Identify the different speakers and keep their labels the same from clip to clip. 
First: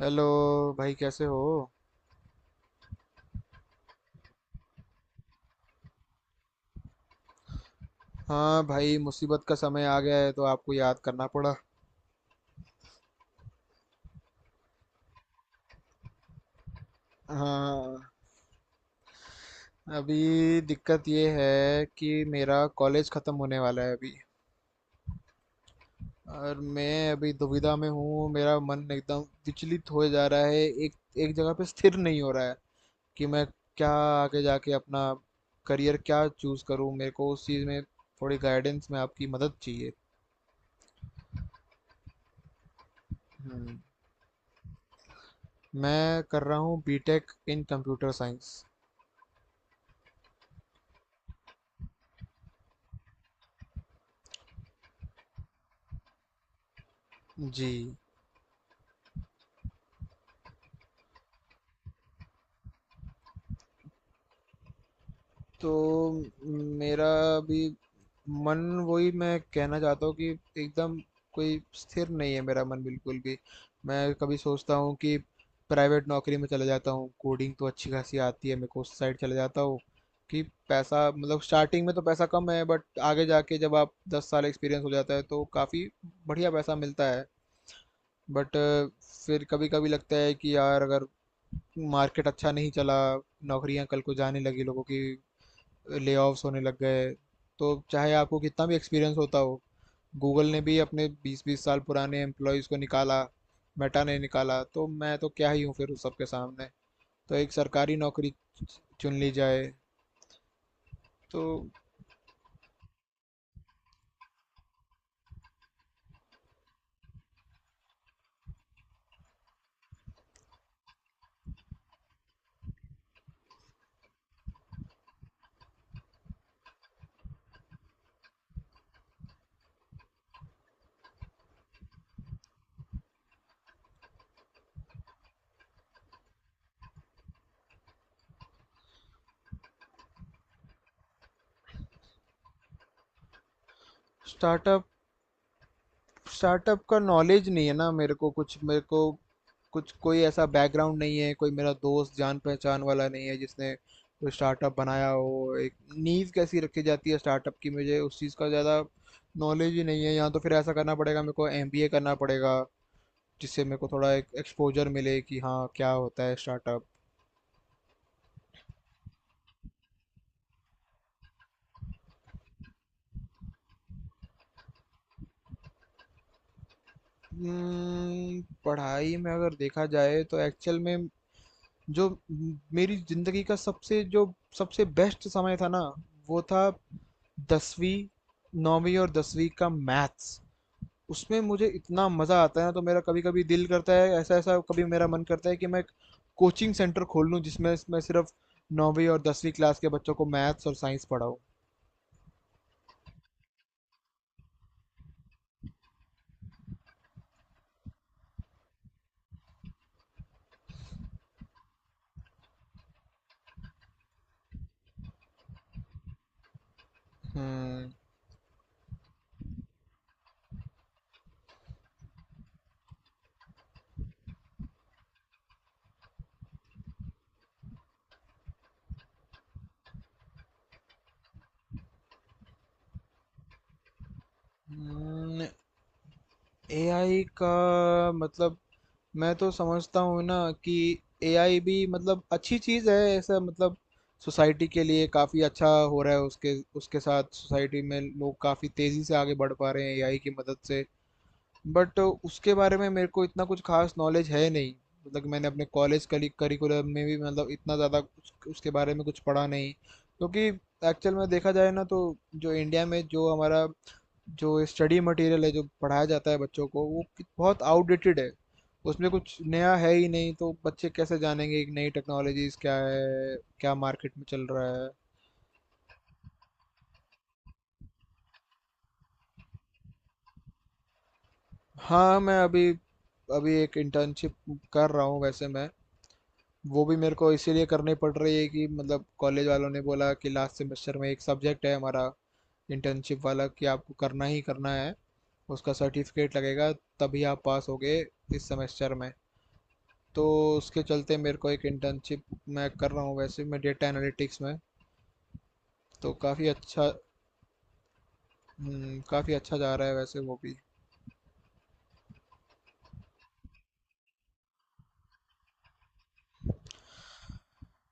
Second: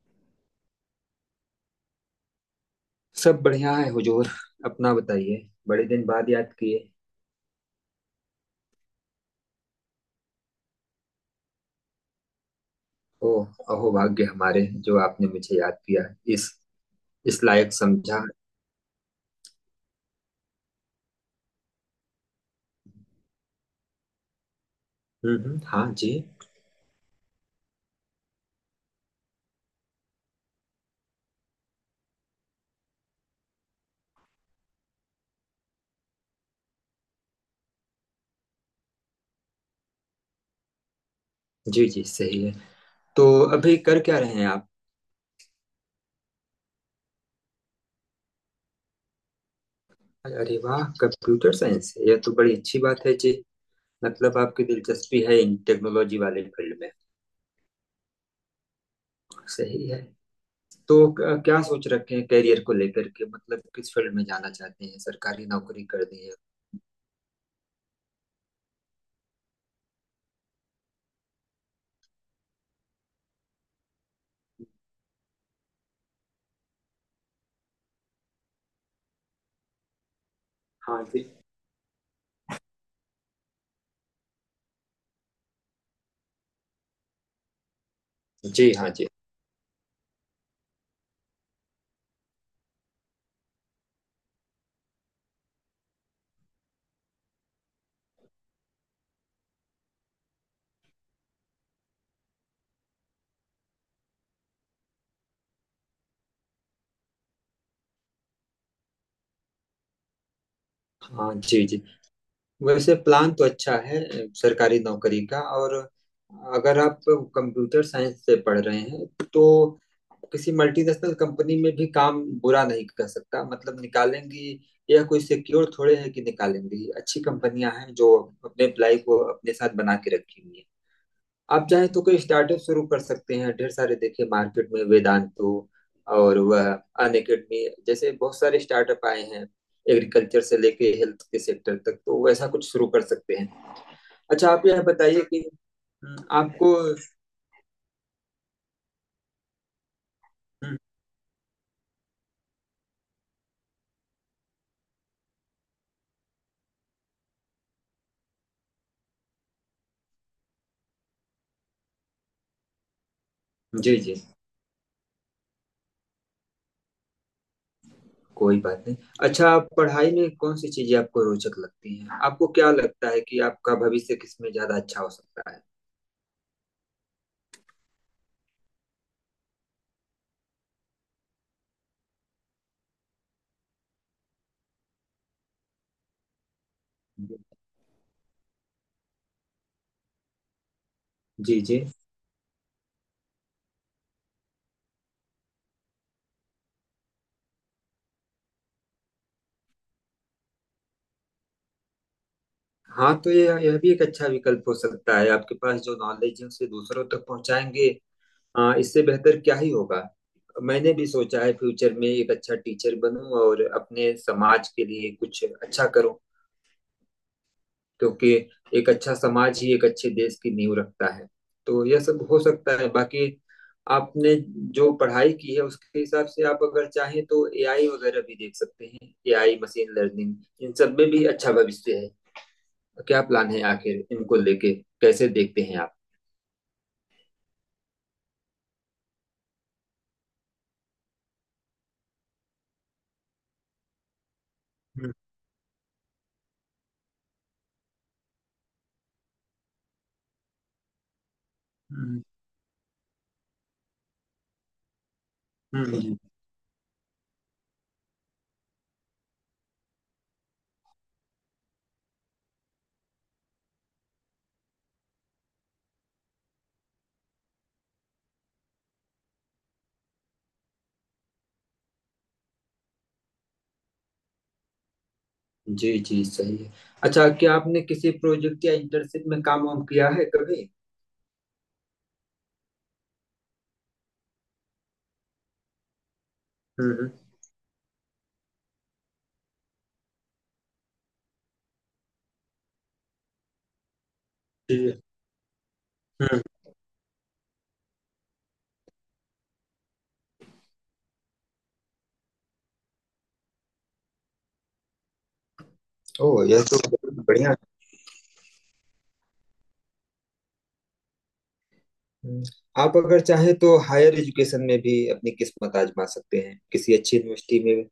Speaker 1: Hello. भाई कैसे हो?
Speaker 2: सब बढ़िया है हुजूर। अपना बताइए। बड़े दिन बाद याद किए।
Speaker 1: हाँ भाई, मुसीबत का समय आ गया है तो आपको याद करना पड़ा।
Speaker 2: ओ, अहो भाग्य हमारे जो आपने मुझे याद किया। इस इस लायक
Speaker 1: हाँ,
Speaker 2: समझा।
Speaker 1: अभी दिक्कत ये है कि मेरा कॉलेज ख़त्म होने वाला है अभी।
Speaker 2: हाँ जी।
Speaker 1: और मैं अभी दुविधा में हूँ, मेरा मन एकदम विचलित हो जा रहा है। एक एक जगह पे स्थिर नहीं हो रहा है कि मैं क्या आगे जाके अपना करियर क्या चूज़ करूँ। मेरे को उस चीज़ में थोड़ी गाइडेंस में आपकी मदद चाहिए।
Speaker 2: जी जी, सही है। तो अभी
Speaker 1: हम्म।
Speaker 2: कर क्या रहे हैं आप?
Speaker 1: मैं कर रहा हूँ बीटेक इन कंप्यूटर साइंस।
Speaker 2: अरे वाह, कंप्यूटर साइंस! यह तो बड़ी अच्छी बात है जी। मतलब आपकी दिलचस्पी है इन टेक्नोलॉजी वाले फील्ड में।
Speaker 1: जी।
Speaker 2: सही है। तो क्या सोच रखे हैं करियर को लेकर के? मतलब किस फील्ड में जाना चाहते हैं? सरकारी नौकरी
Speaker 1: तो
Speaker 2: करनी है?
Speaker 1: मेरा भी मन, वही मैं कहना चाहता हूँ कि एकदम कोई स्थिर नहीं है मेरा मन, बिल्कुल भी। मैं कभी सोचता हूँ कि प्राइवेट नौकरी में चला जाता हूँ, कोडिंग तो अच्छी खासी आती है, मेरे को उस साइड चला जाता हूँ कि
Speaker 2: हाँ
Speaker 1: पैसा,
Speaker 2: जी।
Speaker 1: मतलब स्टार्टिंग में तो पैसा कम है बट आगे जाके जब आप 10 साल एक्सपीरियंस हो जाता है तो काफ़ी बढ़िया पैसा मिलता है। बट
Speaker 2: जी हाँ जी।
Speaker 1: फिर कभी कभी लगता है कि यार, अगर मार्केट अच्छा नहीं चला, नौकरियां कल को जाने लगी लोगों की, लेऑफ्स होने लग गए, तो चाहे आपको कितना भी एक्सपीरियंस होता हो, गूगल ने भी अपने 20 20 साल पुराने एम्प्लॉयज़ को निकाला, मेटा ने निकाला, तो मैं तो क्या ही हूँ फिर उस सबके सामने। तो एक सरकारी नौकरी चुन ली जाए।
Speaker 2: हाँ
Speaker 1: तो
Speaker 2: जी जी। वैसे प्लान तो अच्छा है, सरकारी नौकरी का। और अगर आप कंप्यूटर साइंस से पढ़ रहे हैं तो किसी मल्टीनेशनल कंपनी में भी काम बुरा नहीं कर सकता, मतलब निकालेंगी। यह कोई सिक्योर थोड़े है कि निकालेंगी, अच्छी कंपनियां हैं जो अपने एम्प्लाई को अपने साथ बना के रखी हुई हैं। आप चाहें तो कोई स्टार्टअप शुरू कर सकते हैं। ढेर सारे देखिए मार्केट में, वेदांतो और वह अन अकेडमी जैसे बहुत सारे स्टार्टअप आए हैं। एग्रीकल्चर से लेके हेल्थ के सेक्टर तक, तो वैसा कुछ शुरू कर सकते हैं। अच्छा आप यह
Speaker 1: स्टार्टअप
Speaker 2: बताइए कि आपको
Speaker 1: स्टार्टअप का नॉलेज नहीं है ना। मेरे को कुछ कोई ऐसा
Speaker 2: हम्म,
Speaker 1: बैकग्राउंड नहीं है, कोई मेरा दोस्त जान पहचान वाला नहीं है जिसने कोई स्टार्टअप बनाया हो। एक नींव कैसी रखी जाती है स्टार्टअप की, मुझे उस चीज़ का ज़्यादा नॉलेज ही नहीं है। या तो फिर ऐसा करना पड़ेगा, मेरे को एमबीए करना पड़ेगा, जिससे मेरे को
Speaker 2: जी
Speaker 1: थोड़ा
Speaker 2: जी।
Speaker 1: एक एक्सपोजर मिले कि हाँ, क्या होता है स्टार्टअप।
Speaker 2: कोई बात नहीं। अच्छा आप पढ़ाई में कौन सी चीजें आपको रोचक लगती हैं? आपको क्या लगता है कि आपका भविष्य किसमें ज्यादा अच्छा हो सकता है?
Speaker 1: पढ़ाई में अगर देखा जाए तो एक्चुअल में मेरी जिंदगी का सबसे जो सबसे बेस्ट समय था ना, वो था दसवीं, 9वीं और 10वीं का मैथ्स। उसमें
Speaker 2: जी
Speaker 1: मुझे
Speaker 2: जी।
Speaker 1: इतना मज़ा आता है ना, तो मेरा कभी-कभी दिल करता है ऐसा, ऐसा कभी मेरा मन करता है कि मैं एक कोचिंग सेंटर खोल लूँ जिसमें मैं सिर्फ 9वीं और 10वीं क्लास के बच्चों को मैथ्स और साइंस पढ़ाऊँ।
Speaker 2: हाँ तो ये यह भी एक अच्छा विकल्प हो सकता है। आपके पास जो नॉलेज है उसे दूसरों तक पहुंचाएंगे। हाँ, इससे बेहतर क्या ही होगा। मैंने भी सोचा है फ्यूचर में एक अच्छा टीचर बनूं और अपने समाज के लिए कुछ अच्छा करूं।
Speaker 1: हम्म,
Speaker 2: क्योंकि एक अच्छा समाज ही एक अच्छे देश की नींव रखता है। तो यह सब हो सकता है, बाकी आपने जो पढ़ाई की है उसके हिसाब से आप अगर चाहें तो एआई वगैरह भी देख सकते हैं, एआई मशीन लर्निंग। इन सब में भी अच्छा भविष्य है। क्या प्लान है आखिर इनको लेके? कैसे
Speaker 1: हम्म।
Speaker 2: देखते हैं आप?
Speaker 1: एआई का मतलब, मैं तो समझता हूँ ना कि एआई भी मतलब अच्छी चीज़ है ऐसा, मतलब सोसाइटी के लिए
Speaker 2: हम्म,
Speaker 1: काफ़ी अच्छा हो रहा है। उसके उसके साथ सोसाइटी में लोग काफ़ी तेज़ी से आगे बढ़ पा रहे हैं एआई की मदद से। बट
Speaker 2: हम्म,
Speaker 1: उसके बारे में मेरे को इतना कुछ खास नॉलेज है नहीं, मतलब कि मैंने अपने कॉलेज
Speaker 2: हम्म।
Speaker 1: करिकुलम में भी मतलब इतना ज़्यादा उसके बारे में कुछ पढ़ा नहीं। क्योंकि एक्चुअल में देखा जाए ना तो जो इंडिया में जो हमारा जो स्टडी मटेरियल है, जो पढ़ाया जाता है बच्चों को, वो बहुत आउटडेटेड है। उसमें कुछ नया है ही नहीं, तो बच्चे कैसे जानेंगे कि नई टेक्नोलॉजीज क्या है, क्या मार्केट में चल रहा है।
Speaker 2: जी जी, जी सही है। अच्छा क्या आपने किसी प्रोजेक्ट या इंटर्नशिप में काम वाम किया है कभी?
Speaker 1: हाँ, मैं अभी अभी एक इंटर्नशिप कर रहा हूँ वैसे। मैं, वो भी
Speaker 2: हम्म।
Speaker 1: मेरे को इसीलिए करनी पड़ रही है कि मतलब कॉलेज वालों ने बोला कि लास्ट सेमेस्टर में एक सब्जेक्ट है हमारा इंटर्नशिप वाला, कि आपको करना ही करना है।
Speaker 2: जी।
Speaker 1: उसका सर्टिफिकेट
Speaker 2: हम्म।
Speaker 1: लगेगा, तभी आप पास होगे इस सेमेस्टर में। तो उसके चलते मेरे को एक इंटर्नशिप मैं कर रहा हूँ वैसे, मैं डेटा एनालिटिक्स में। तो
Speaker 2: ओ,
Speaker 1: काफ़ी
Speaker 2: यह तो
Speaker 1: अच्छा।
Speaker 2: बहुत बढ़िया।
Speaker 1: काफ़ी अच्छा जा रहा है वैसे वो भी।
Speaker 2: हम्म, आप अगर चाहें तो हायर एजुकेशन में भी अपनी किस्मत आजमा सकते हैं, किसी अच्छी यूनिवर्सिटी में।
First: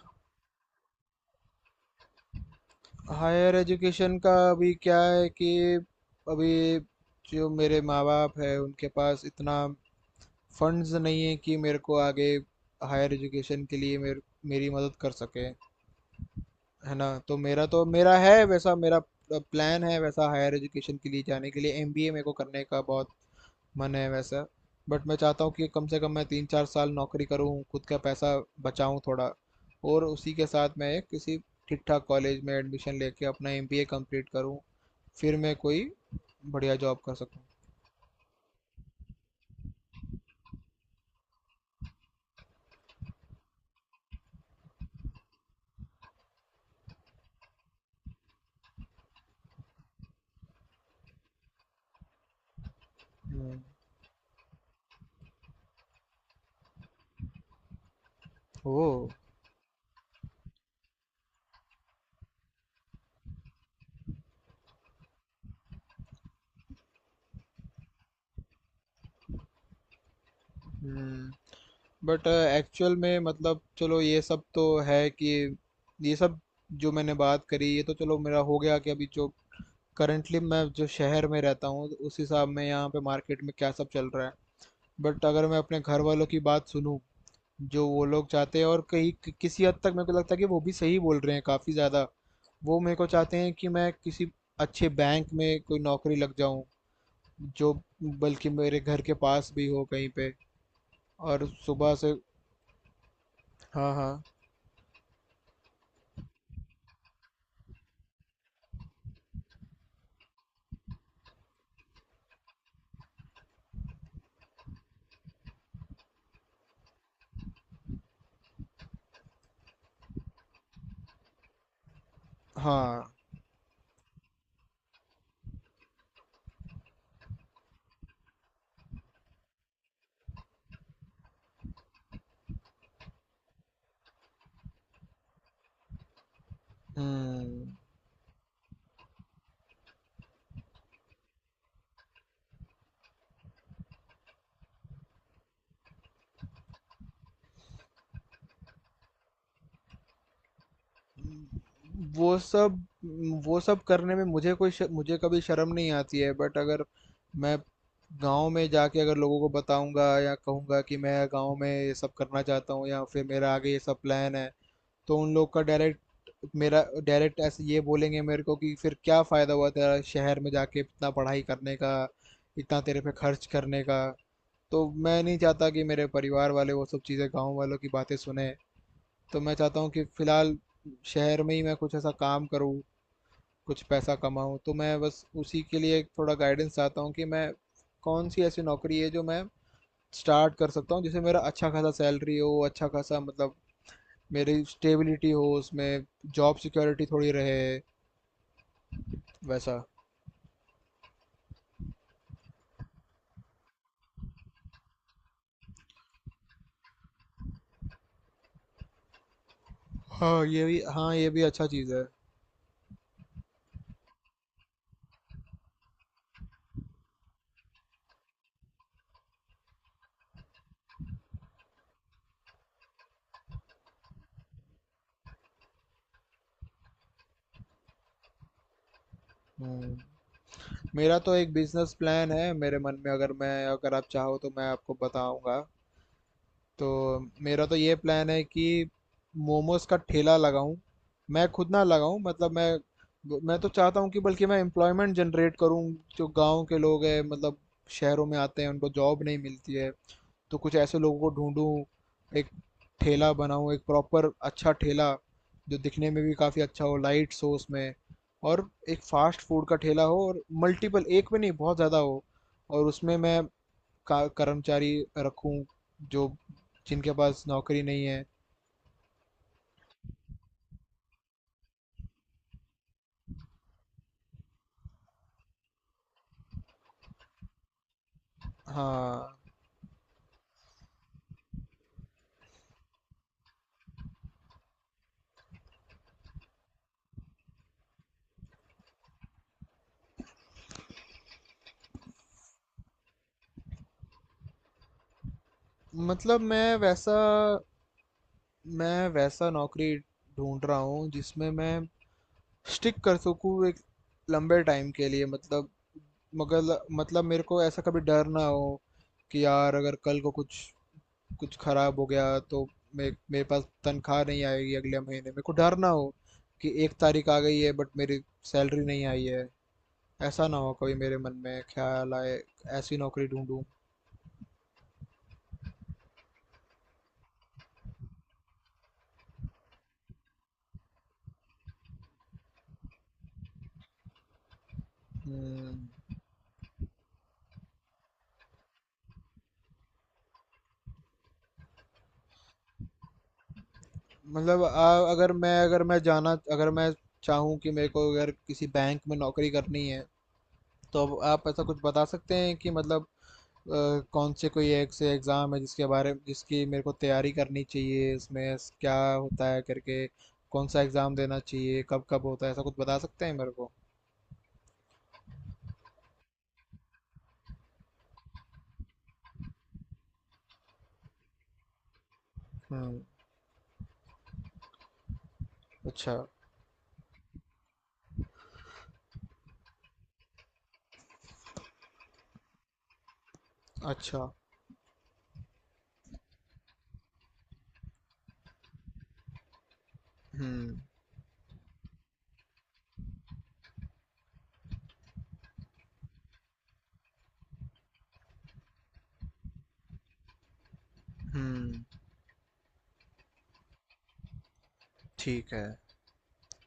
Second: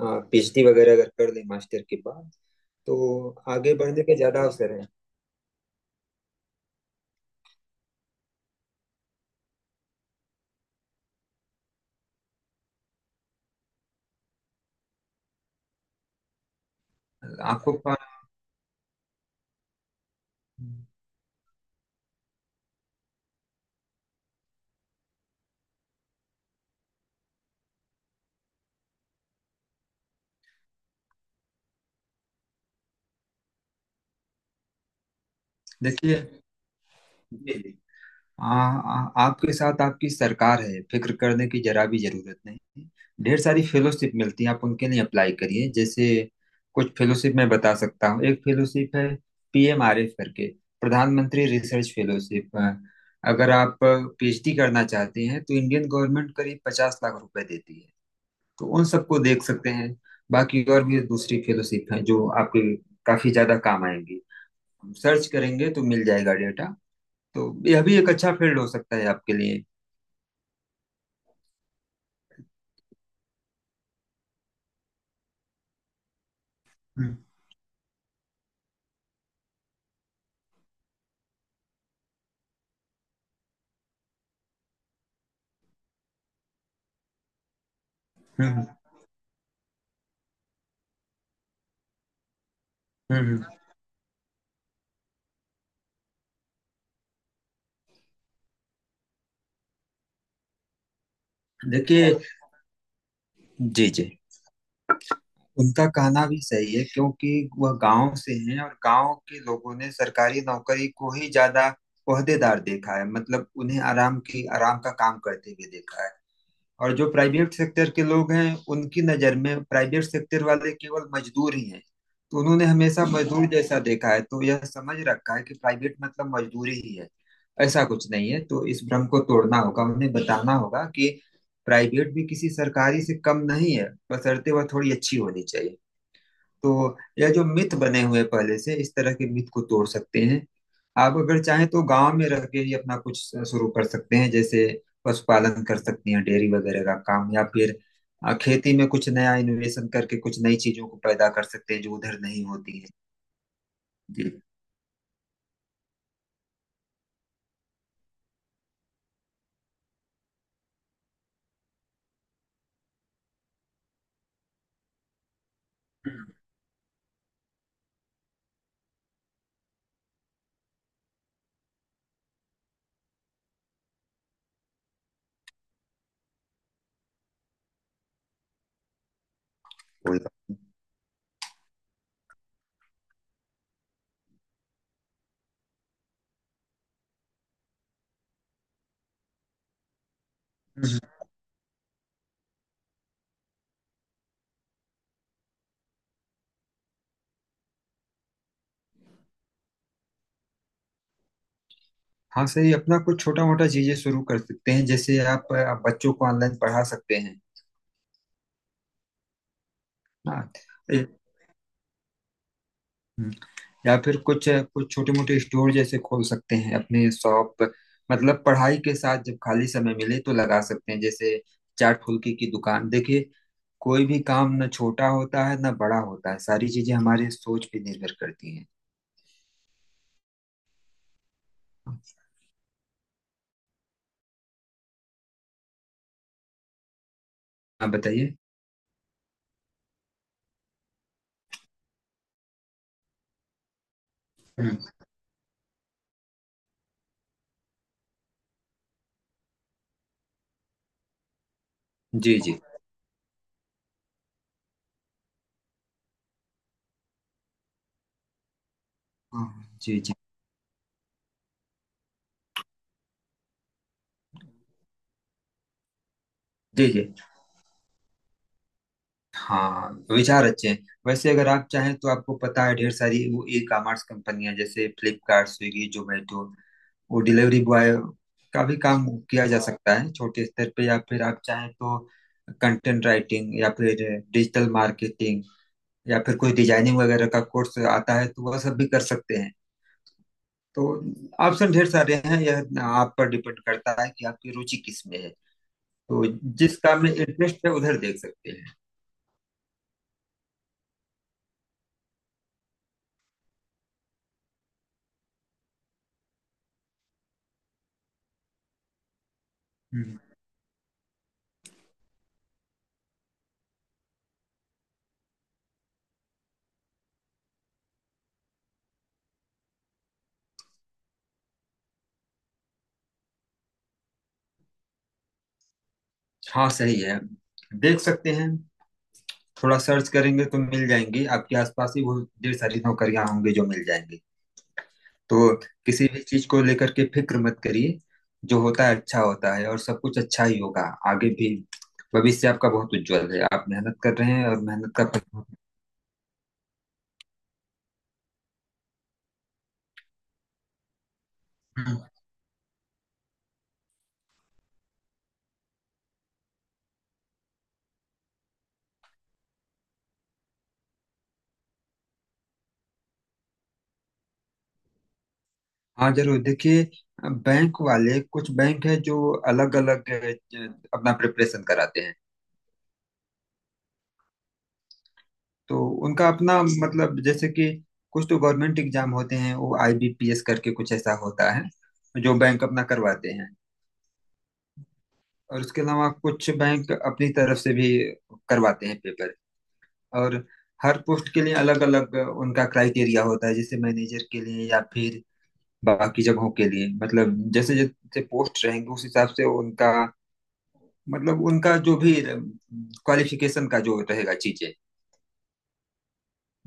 Speaker 2: पीएचडी वगैरह अगर कर लें मास्टर के बाद तो
Speaker 1: हायर
Speaker 2: आगे बढ़ने के
Speaker 1: एजुकेशन का
Speaker 2: ज्यादा
Speaker 1: अभी
Speaker 2: अवसर हैं।
Speaker 1: क्या है कि अभी जो मेरे माँ बाप है, उनके पास इतना फंड्स नहीं है कि मेरे को आगे हायर एजुकेशन के लिए मेरे मेरी मदद कर सके, है ना। तो मेरा
Speaker 2: आपको
Speaker 1: तो
Speaker 2: पा-
Speaker 1: मेरा है वैसा, मेरा प्लान है वैसा हायर
Speaker 2: है।
Speaker 1: एजुकेशन के लिए जाने के लिए, एमबीए मेरे को करने का बहुत मन है वैसा। बट मैं चाहता हूँ कि कम से कम मैं 3 4 साल नौकरी करूँ, खुद का पैसा बचाऊँ थोड़ा, और उसी के साथ मैं एक किसी ठीक ठाक कॉलेज में एडमिशन लेके अपना एमबीए कंप्लीट करूँ, फिर मैं कोई
Speaker 2: देखिए,
Speaker 1: बढ़िया जॉब कर सकूँ।
Speaker 2: जी जी। आ, आ, आपके साथ आपकी सरकार है, फिक्र करने की जरा भी जरूरत नहीं है। ढेर सारी फेलोशिप मिलती है, आप उनके लिए अप्लाई करिए। जैसे कुछ फेलोशिप मैं बता सकता हूँ, एक फेलोशिप है पीएमआरएफ करके, प्रधानमंत्री रिसर्च फेलोशिप। अगर
Speaker 1: हम्म।
Speaker 2: आप पीएचडी करना चाहते हैं तो इंडियन गवर्नमेंट करीब 50 लाख रुपए देती है। तो
Speaker 1: ओ।
Speaker 2: उन सबको देख सकते हैं। बाकी और भी दूसरी फेलोशिप हैं जो आपके काफी ज्यादा काम आएंगी। सर्च करेंगे तो मिल जाएगा। तो यह भी एक अच्छा फील्ड हो सकता है आपके लिए।
Speaker 1: हम्म। बट एक्चुअल में मतलब, चलो, ये सब तो है कि ये सब जो मैंने
Speaker 2: हम्म
Speaker 1: बात करी, ये तो चलो मेरा हो गया कि अभी जो करंटली मैं जो शहर में रहता हूँ, उस हिसाब में यहाँ पे मार्केट में क्या सब चल रहा है। बट अगर मैं अपने घर वालों की बात सुनूं, जो वो लोग चाहते
Speaker 2: हम्म
Speaker 1: हैं, और कहीं किसी हद तक मेरे को लगता है कि वो भी सही बोल रहे हैं काफ़ी ज़्यादा। वो मेरे को चाहते
Speaker 2: हम्म।
Speaker 1: हैं कि मैं किसी अच्छे बैंक में कोई नौकरी लग जाऊं, जो बल्कि मेरे घर के पास भी हो कहीं पे, और सुबह
Speaker 2: देखिए,
Speaker 1: से।
Speaker 2: जी
Speaker 1: हाँ,
Speaker 2: जी।
Speaker 1: हाँ,
Speaker 2: उनका कहना भी सही है, क्योंकि वह गांव से हैं और गांव के लोगों ने सरकारी नौकरी को ही ज्यादा ओहदेदार देखा है। मतलब उन्हें आराम की आराम का काम करते हुए देखा है। और जो प्राइवेट सेक्टर के लोग हैं, उनकी नज़र में प्राइवेट सेक्टर वाले केवल मजदूर ही हैं। तो उन्होंने
Speaker 1: हाँ।
Speaker 2: हमेशा मजदूर जैसा देखा है, तो यह समझ रखा है कि प्राइवेट मतलब मजदूरी ही है। ऐसा कुछ नहीं है, तो इस भ्रम को तोड़ना होगा, उन्हें बताना होगा कि प्राइवेट भी किसी सरकारी से कम नहीं है, बशर्ते वह थोड़ी अच्छी होनी चाहिए। तो यह जो
Speaker 1: हम्म।
Speaker 2: मिथ बने हुए हैं पहले से, इस तरह के मिथ को तोड़ सकते हैं। आप अगर चाहें तो गांव में रह के ही अपना कुछ शुरू कर सकते हैं, जैसे पशुपालन कर सकती हैं, डेयरी वगैरह का काम, या फिर खेती में कुछ नया इनोवेशन करके कुछ नई चीजों को पैदा कर सकते हैं जो उधर
Speaker 1: वो
Speaker 2: नहीं होती
Speaker 1: सब
Speaker 2: है।
Speaker 1: वो सब करने में
Speaker 2: जी।
Speaker 1: मुझे कभी शर्म नहीं आती है। बट अगर मैं गांव में जाके अगर लोगों को बताऊंगा या कहूंगा कि मैं गांव में ये सब करना चाहता हूँ, या फिर मेरा आगे ये सब प्लान है, तो उन लोग का
Speaker 2: हम्म,
Speaker 1: डायरेक्ट, मेरा डायरेक्ट ऐसे ये बोलेंगे मेरे को कि फिर क्या फ़ायदा हुआ तेरा शहर में जाके इतना पढ़ाई करने का, इतना तेरे पे खर्च करने का। तो मैं नहीं चाहता कि मेरे परिवार वाले वो सब चीज़ें गांव वालों की बातें सुने। तो मैं चाहता हूँ कि
Speaker 2: कोई बात।
Speaker 1: फ़िलहाल शहर में ही मैं कुछ ऐसा काम करूँ, कुछ पैसा कमाऊँ। तो मैं बस उसी के लिए थोड़ा गाइडेंस चाहता हूँ कि मैं कौन सी ऐसी नौकरी है जो मैं स्टार्ट कर सकता
Speaker 2: हम्म,
Speaker 1: हूँ, जिसमें मेरा अच्छा खासा सैलरी हो, अच्छा खासा मतलब मेरी स्टेबिलिटी हो उसमें, जॉब सिक्योरिटी थोड़ी रहे वैसा।
Speaker 2: हाँ सही। अपना कुछ छोटा मोटा चीजें शुरू कर सकते हैं, जैसे आप बच्चों को ऑनलाइन पढ़ा सकते हैं। हाँ।
Speaker 1: हाँ ये भी,
Speaker 2: हम्म।
Speaker 1: हाँ ये भी अच्छा चीज़ है।
Speaker 2: ए- या फिर कुछ कुछ छोटे मोटे स्टोर जैसे खोल सकते हैं, अपने शॉप। मतलब पढ़ाई के साथ जब खाली समय मिले तो लगा सकते हैं, जैसे चाट फुल्की की दुकान। देखिए, कोई भी काम ना छोटा होता है ना बड़ा होता है, सारी चीजें हमारे सोच पे निर्भर करती हैं।
Speaker 1: हम्म। मेरा तो एक बिजनेस प्लान है मेरे मन में। अगर आप चाहो तो मैं आपको बताऊंगा। तो मेरा तो
Speaker 2: आप
Speaker 1: ये प्लान
Speaker 2: बताइए।
Speaker 1: है कि मोमोज का ठेला लगाऊं। मैं खुद ना लगाऊं, मतलब मैं तो चाहता हूं कि बल्कि मैं
Speaker 2: हम्म।
Speaker 1: एम्प्लॉयमेंट जनरेट करूं। जो गांव के लोग हैं, मतलब शहरों में आते हैं उनको जॉब नहीं मिलती है, तो कुछ ऐसे लोगों को ढूंढूं,
Speaker 2: जी
Speaker 1: एक
Speaker 2: जी।
Speaker 1: ठेला बनाऊं, एक प्रॉपर अच्छा ठेला, जो दिखने में भी काफ़ी अच्छा हो, लाइट्स हो उसमें, और एक फास्ट फूड का
Speaker 2: हाँ, जी
Speaker 1: ठेला
Speaker 2: जी।
Speaker 1: हो, और मल्टीपल, एक में नहीं, बहुत ज़्यादा हो। और उसमें मैं कर्मचारी रखूं जो
Speaker 2: जी जी।
Speaker 1: जिनके पास नौकरी नहीं है।
Speaker 2: हाँ, विचार अच्छे हैं। वैसे अगर आप चाहें तो आपको पता है, ढेर सारी वो ई कॉमर्स कंपनियां जैसे फ्लिपकार्ट, स्विगी, जोमेटो, वो डिलीवरी बॉय का भी काम
Speaker 1: हाँ।
Speaker 2: किया जा सकता है छोटे स्तर पे। या फिर आप चाहें तो कंटेंट राइटिंग या फिर डिजिटल मार्केटिंग या फिर कोई डिजाइनिंग वगैरह का कोर्स आता है तो वह सब भी कर सकते हैं। तो ऑप्शन ढेर सारे हैं, यह आप पर डिपेंड करता है कि आपकी रुचि किस में है। तो
Speaker 1: मतलब मैं
Speaker 2: जिस काम में
Speaker 1: वैसा
Speaker 2: इंटरेस्ट है उधर देख सकते हैं।
Speaker 1: मैं वैसा नौकरी ढूंढ रहा हूँ जिसमें मैं स्टिक कर सकूँ एक लंबे टाइम के लिए, मतलब, मगर मतलब मेरे को ऐसा कभी डर ना हो कि यार, अगर
Speaker 2: हम्म।
Speaker 1: कल को कुछ कुछ खराब हो गया तो मे मेरे पास तनख्वाह नहीं आएगी अगले महीने, मेरे को डर ना हो कि एक तारीख आ गई है बट मेरी सैलरी नहीं आई है, ऐसा ना हो कभी मेरे मन में ख्याल आए। ऐसी नौकरी ढूंढूं।
Speaker 2: हाँ सही है, देख सकते हैं। थोड़ा सर्च करेंगे तो मिल जाएंगी, आपके आसपास ही वो ढेर सारी नौकरियां होंगी जो मिल जाएंगी। तो
Speaker 1: हम्म,
Speaker 2: किसी भी चीज को लेकर के फिक्र मत करिए। जो होता है अच्छा होता है, और सब कुछ अच्छा ही होगा आगे भी। भविष्य आपका बहुत उज्जवल है। आप मेहनत कर रहे हैं, और
Speaker 1: मतलब
Speaker 2: मेहनत का फल।
Speaker 1: अगर मैं चाहूँ कि मेरे को अगर किसी बैंक में नौकरी करनी है, तो अब आप ऐसा कुछ
Speaker 2: हम्म,
Speaker 1: बता सकते हैं कि मतलब कौन से कोई एक से एग्ज़ाम है जिसके बारे में जिसकी मेरे को तैयारी करनी चाहिए, इसमें क्या होता है करके, कौन सा एग्ज़ाम देना चाहिए, कब कब होता है, ऐसा कुछ बता सकते हैं मेरे को।
Speaker 2: हाँ जरूर देखिए। बैंक वाले, कुछ बैंक है जो अलग अलग अपना प्रिपरेशन कराते हैं।
Speaker 1: हम्म।
Speaker 2: तो
Speaker 1: अच्छा।
Speaker 2: उनका अपना मतलब, जैसे कि कुछ तो गवर्नमेंट एग्जाम होते हैं, वो आईबीपीएस करके कुछ ऐसा होता है जो बैंक अपना करवाते हैं।
Speaker 1: अच्छा।
Speaker 2: और उसके अलावा कुछ बैंक अपनी तरफ से भी करवाते हैं पेपर। और
Speaker 1: हम्म।
Speaker 2: हर पोस्ट के लिए अलग अलग उनका क्राइटेरिया होता है, जैसे मैनेजर के लिए या फिर बाकी जगहों के लिए, मतलब जैसे जैसे पोस्ट रहेंगे उस हिसाब से उनका, मतलब उनका
Speaker 1: हम्म।
Speaker 2: जो भी क्वालिफिकेशन का जो रहेगा चीजें।
Speaker 1: ठीक है।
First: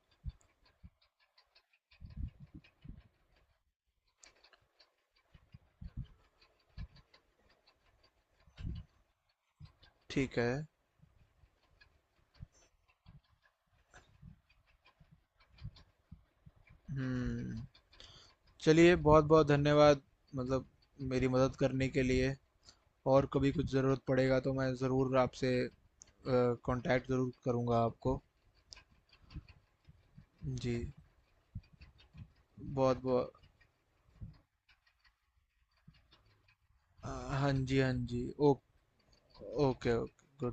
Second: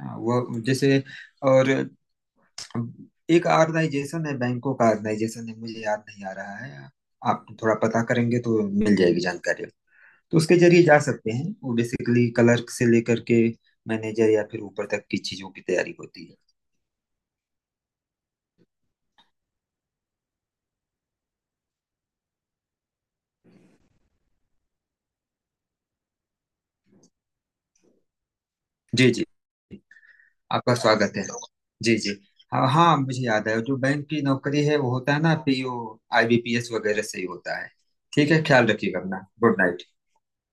Speaker 2: हाँ, वो जैसे। और हम- एक ऑर्गेनाइजेशन है, बैंकों का ऑर्गेनाइजेशन है, मुझे याद नहीं आ रहा है। आप थोड़ा पता करेंगे तो मिल जाएगी जानकारी। तो
Speaker 1: ठीक है।
Speaker 2: उसके जरिए जा सकते हैं, वो बेसिकली क्लर्क से लेकर के मैनेजर या फिर ऊपर तक की चीजों की तैयारी होती है।
Speaker 1: हम्म। चलिए, बहुत-बहुत धन्यवाद, मतलब मेरी मदद करने के लिए। और कभी कुछ ज़रूरत पड़ेगा तो मैं ज़रूर आपसे अ, कांटेक्ट ज़रूर करूँगा आपको।
Speaker 2: जी जी।
Speaker 1: जी,
Speaker 2: आपका स्वागत है। जी जी। हाँ हाँ, मुझे
Speaker 1: बहुत-बहुत।
Speaker 2: याद है, जो बैंक की नौकरी है वो होता है ना, पीओ आईबीपीएस वगैरह से ही
Speaker 1: हाँ
Speaker 2: होता है।
Speaker 1: जी, हाँ जी।
Speaker 2: ठीक है,
Speaker 1: ओ।
Speaker 2: ख्याल रखिएगा अपना। Good night.
Speaker 1: Okay, okay, good night.